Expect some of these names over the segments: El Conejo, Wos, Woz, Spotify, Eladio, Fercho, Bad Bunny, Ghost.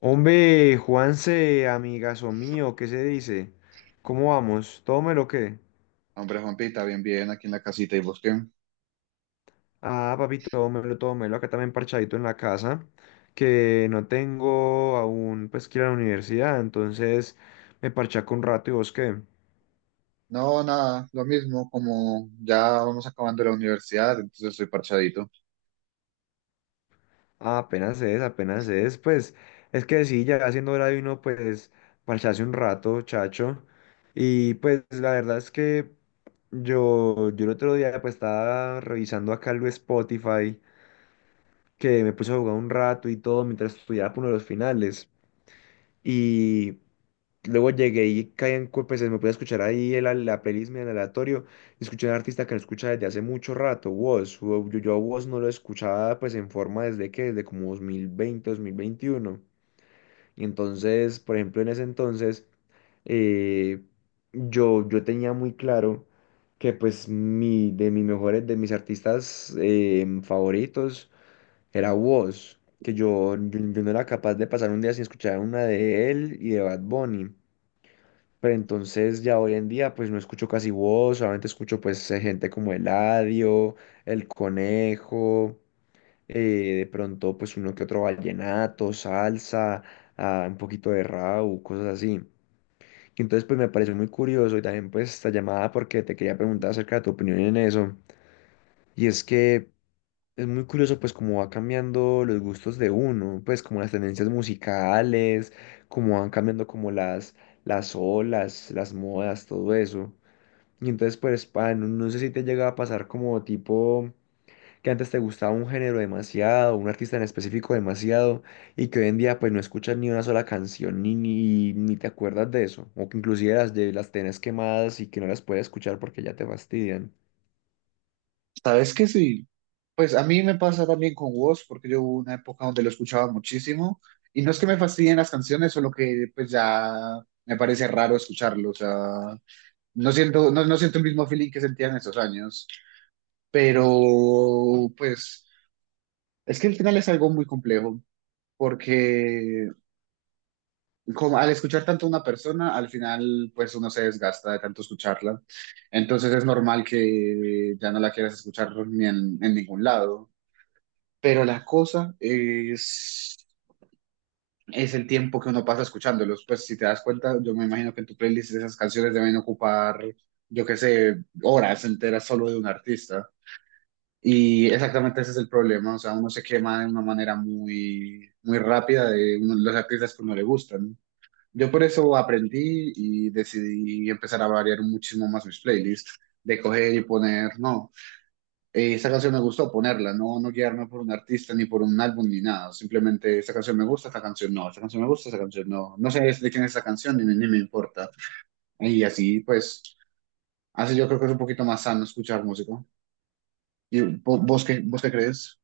Hombre, Juanse, amigazo mío, ¿qué se dice? ¿Cómo vamos? ¿Tómelo o qué? Hombre, Juanpita, bien, bien, aquí en la casita. ¿Y vos qué? Ah, papi, tómelo, tómelo. Acá también parchadito en la casa, que no tengo aún, pues, que ir a la universidad, entonces me parchaco un rato, ¿y vos qué? No, nada, lo mismo. Como ya vamos acabando la universidad, entonces estoy parchadito. Ah, apenas es, pues, es que sí, ya haciendo hora de uno, pues, parcharse un rato, chacho. Y pues, la verdad es que yo el otro día, pues, estaba revisando acá el Spotify, que me puse a jugar un rato y todo mientras estudiaba por uno de los finales. Y luego llegué y caí en pues me pude escuchar ahí la playlist en aleatorio. Y escuché a un artista que no escucha desde hace mucho rato, Wos. Yo a Wos no lo escuchaba pues en forma desde que, desde como dos mil veinte 2021. Y entonces, por ejemplo, en ese entonces, eh, yo tenía muy claro que pues mi, de mis mejores, de mis artistas favoritos era Woz, que yo no era capaz de pasar un día sin escuchar una de él y de Bad Bunny. Pero entonces ya hoy en día pues no escucho casi Woz, solamente escucho pues gente como Eladio, El Conejo, eh, de pronto pues uno que otro vallenato, salsa, ah, un poquito de rap, cosas así. Y entonces pues me pareció muy curioso y también pues esta llamada porque te quería preguntar acerca de tu opinión en eso. Y es que es muy curioso pues cómo va cambiando los gustos de uno, pues como las tendencias musicales, cómo van cambiando como las olas, las modas, todo eso. Y entonces pues no, no sé si te llega a pasar como tipo que antes te gustaba un género demasiado, un artista en específico demasiado, y que hoy en día pues no escuchas ni una sola canción ni te acuerdas de eso, o que inclusive las tenés quemadas y que no las puedes escuchar porque ya te fastidian. ¿Sabes qué? Sí, pues a mí me pasa también con Woz, porque yo hubo una época donde lo escuchaba muchísimo, y no es que me fastidien las canciones, solo que pues ya me parece raro escucharlo, o sea, no siento, no, no siento el mismo feeling que sentía en esos años, pero pues es que el final es algo muy complejo, porque como al escuchar tanto a una persona, al final pues uno se desgasta de tanto escucharla. Entonces es normal que ya no la quieras escuchar ni en, en ningún lado. Pero la cosa es el tiempo que uno pasa escuchándolos. Pues si te das cuenta, yo me imagino que en tu playlist esas canciones deben ocupar, yo qué sé, horas enteras solo de un artista. Y exactamente ese es el problema, o sea, uno se quema de una manera muy, muy rápida de los artistas que no le gustan. Yo por eso aprendí y decidí empezar a variar muchísimo más mis playlists, de coger y poner, no, esa canción me gustó ponerla, no, no guiarme por un artista ni por un álbum ni nada, simplemente esa canción me gusta, esta canción no, esta canción me gusta, esta canción no, no sé de quién es esa canción ni, ni me importa. Y así pues, así yo creo que es un poquito más sano escuchar música. ¿Y vos qué crees?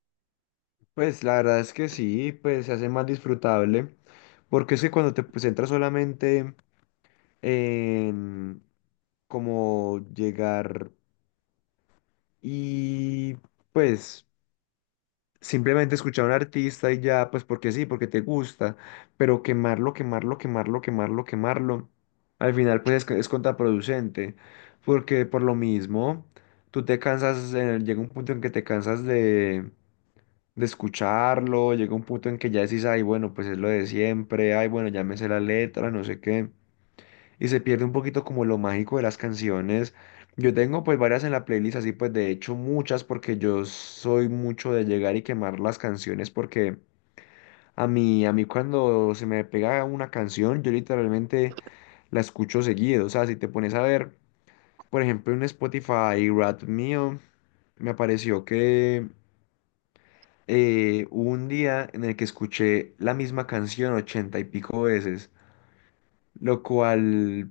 Pues la verdad es que sí, pues se hace más disfrutable, porque es que cuando te pues, centras solamente en como llegar y pues simplemente escuchar a un artista y ya, pues porque sí, porque te gusta, pero quemarlo, quemarlo, quemarlo, quemarlo, quemarlo, al final pues es contraproducente, porque por lo mismo, tú te cansas, llega un punto en que te cansas de escucharlo, llega un punto en que ya decís, ay, bueno, pues es lo de siempre, ay, bueno, ya me sé la letra, no sé qué, y se pierde un poquito como lo mágico de las canciones. Yo tengo pues varias en la playlist, así pues de hecho muchas, porque yo soy mucho de llegar y quemar las canciones, porque a mí cuando se me pega una canción, yo literalmente la escucho seguido, o sea, si te pones a ver, por ejemplo, en Spotify, Rap mío, me apareció que hubo un día en el que escuché la misma canción 80 y pico veces, lo cual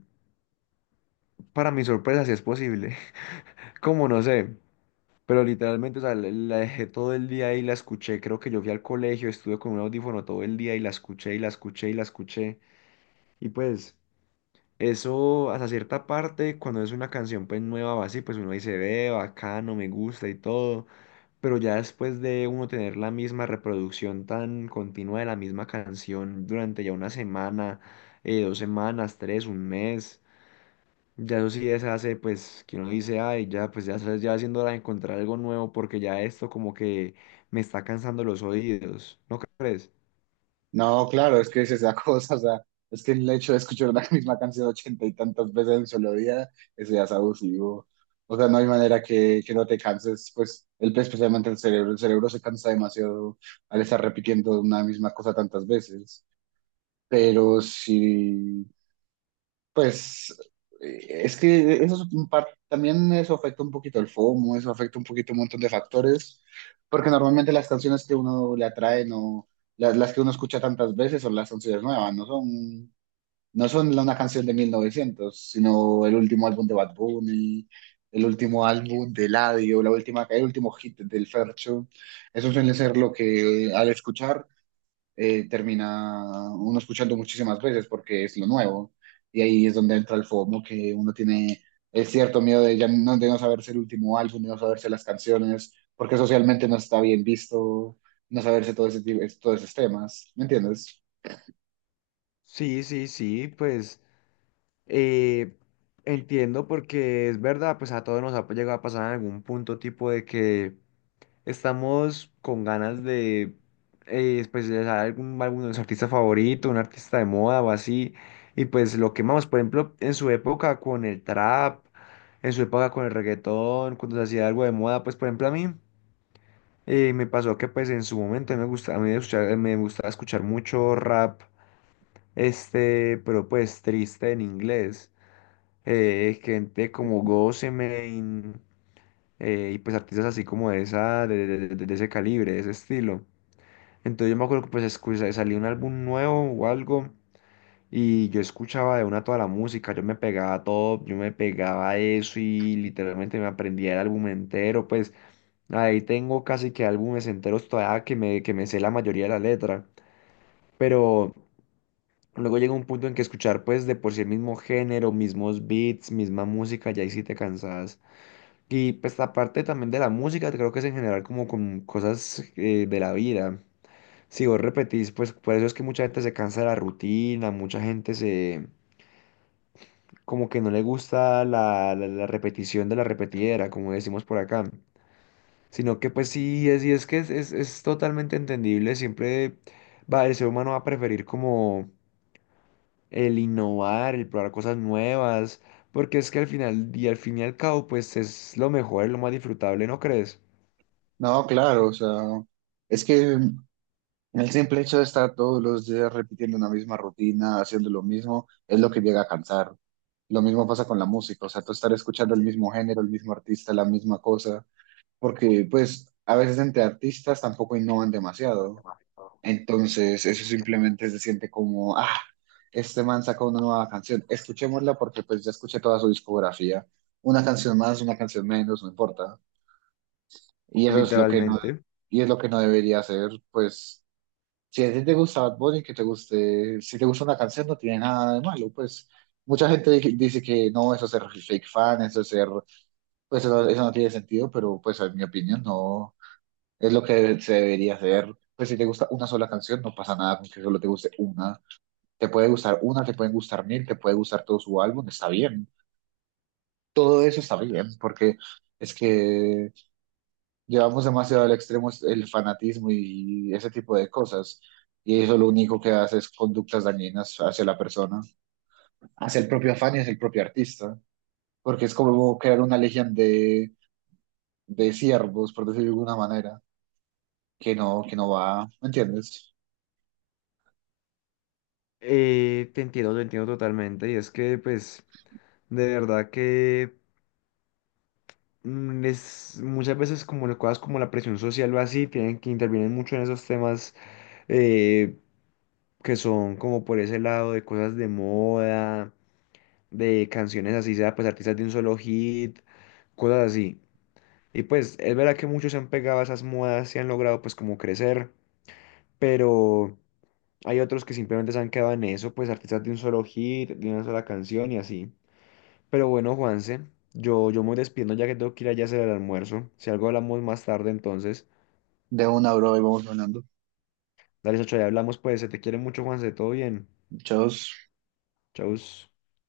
para mi sorpresa sí es posible, como no sé, pero literalmente, o sea, la dejé todo el día ahí la escuché, creo que yo fui al colegio, estuve con un audífono todo el día y la escuché y la escuché y la escuché, y pues eso hasta cierta parte, cuando es una canción pues nueva o así, pues uno dice, ve, bacano, me gusta y todo. Pero ya después de uno tener la misma reproducción tan continua de la misma canción durante ya una semana, 2 semanas, tres, un mes, ya eso sí se hace, pues, que uno dice, ay, ya, pues ya, ya haciendo hora de encontrar algo nuevo porque ya esto como que me está cansando los oídos, ¿no crees? No, claro, es que es esa cosa, o sea, es que el hecho de escuchar la misma canción ochenta y tantas veces en un solo día, eso ya es abusivo. O sea, no hay manera que no te canses, pues, el, especialmente el cerebro se cansa demasiado al estar repitiendo una misma cosa tantas veces. Pero sí, pues es que eso es un también eso afecta un poquito el FOMO, eso afecta un poquito un montón de factores, porque normalmente las canciones que uno le atrae, no las, las que uno escucha tantas veces son las canciones nuevas, no son, no son una canción de 1900, sino el último álbum de Bad Bunny, el último álbum de Eladio, la última, el último hit del Fercho. Eso suele ser lo que al escuchar termina uno escuchando muchísimas veces porque es lo nuevo. Y ahí es donde entra el FOMO, que uno tiene el cierto miedo de, ya no, de no saberse el último álbum, de no saberse las canciones, porque socialmente no está bien visto, no saberse todo ese, todos esos temas. ¿Me entiendes? Sí, sí, sí, pues eh, entiendo porque es verdad, pues a todos nos ha llegado a pasar en algún punto tipo de que estamos con ganas de pues, de algún álbum de nuestro artista favorito, un artista de moda o así. Y pues lo quemamos, por ejemplo, en su época con el trap, en su época con el reggaetón, cuando se hacía algo de moda, pues por ejemplo a mí me pasó que pues en su momento me gusta, a mí me gustaba escuchar mucho rap, este, pero pues triste en inglés. Gente como Ghost y pues artistas así como de esa, de ese calibre, de ese estilo. Entonces yo me acuerdo que pues escuché, salía un álbum nuevo o algo y yo escuchaba de una toda la música, yo me pegaba todo, yo me pegaba eso y literalmente me aprendía el álbum entero, pues ahí tengo casi que álbumes enteros todavía que me sé la mayoría de la letra, pero luego llega un punto en que escuchar pues de por sí el mismo género, mismos beats, misma música, ya ahí sí te cansas. Y pues aparte también de la música, creo que es en general como con cosas de la vida. Si vos repetís, pues por eso es que mucha gente se cansa de la rutina, mucha gente se como que no le gusta la repetición de la repetidera, como decimos por acá. Sino que pues sí, es, y es que es, es totalmente entendible, siempre va, el ser humano va a preferir como el innovar, el probar cosas nuevas, porque es que al final, y al fin y al cabo, pues es lo mejor, es lo más disfrutable, ¿no crees? No, claro, o sea, es que el simple hecho de estar todos los días repitiendo una misma rutina, haciendo lo mismo, es lo que llega a cansar. Lo mismo pasa con la música, o sea, tú estar escuchando el mismo género, el mismo artista, la misma cosa, porque pues a veces entre artistas tampoco innovan demasiado. Entonces eso simplemente se siente como, ah, este man sacó una nueva canción, escuchémosla porque pues ya escuché toda su discografía. Una canción más, una canción menos, no importa. Y eso es lo que no, Literalmente. y es lo que no debería hacer, pues si a ti te gusta Bad Bunny, que te guste, si te gusta una canción no tiene nada de malo, pues mucha gente dice que no, eso es ser fake fan, eso es ser, pues eso no tiene sentido, pero pues en mi opinión no. Es lo que se debería hacer. Pues si te gusta una sola canción, no pasa nada con que solo te guste una. Te puede gustar una, te pueden gustar mil, te puede gustar todo su álbum, está bien. Todo eso está bien, porque es que llevamos demasiado al extremo el fanatismo y ese tipo de cosas. Y eso lo único que hace es conductas dañinas hacia la persona, hacia el propio afán y hacia el propio artista. Porque es como crear una legión de siervos, por decirlo de alguna manera, que no va, ¿me entiendes? Te entiendo, te entiendo totalmente. Y es que, pues, de verdad que es, muchas veces como las cosas como la presión social o así tienen que intervienen mucho en esos temas eh, que son como por ese lado de cosas de moda, de canciones así sea, pues artistas de un solo hit, cosas así. Y pues es verdad que muchos se han pegado a esas modas y han logrado pues como crecer, pero hay otros que simplemente se han quedado en eso, pues artistas de un solo hit, de una sola canción y así. Pero bueno, Juanse, yo me voy despidiendo ya que tengo que ir allá a hacer el almuerzo. Si algo hablamos más tarde, entonces. De una, bro, y vamos ganando. Dale, Sacho, ya hablamos, pues. Se te quiere mucho, Juanse. Todo bien. Muchos Chau.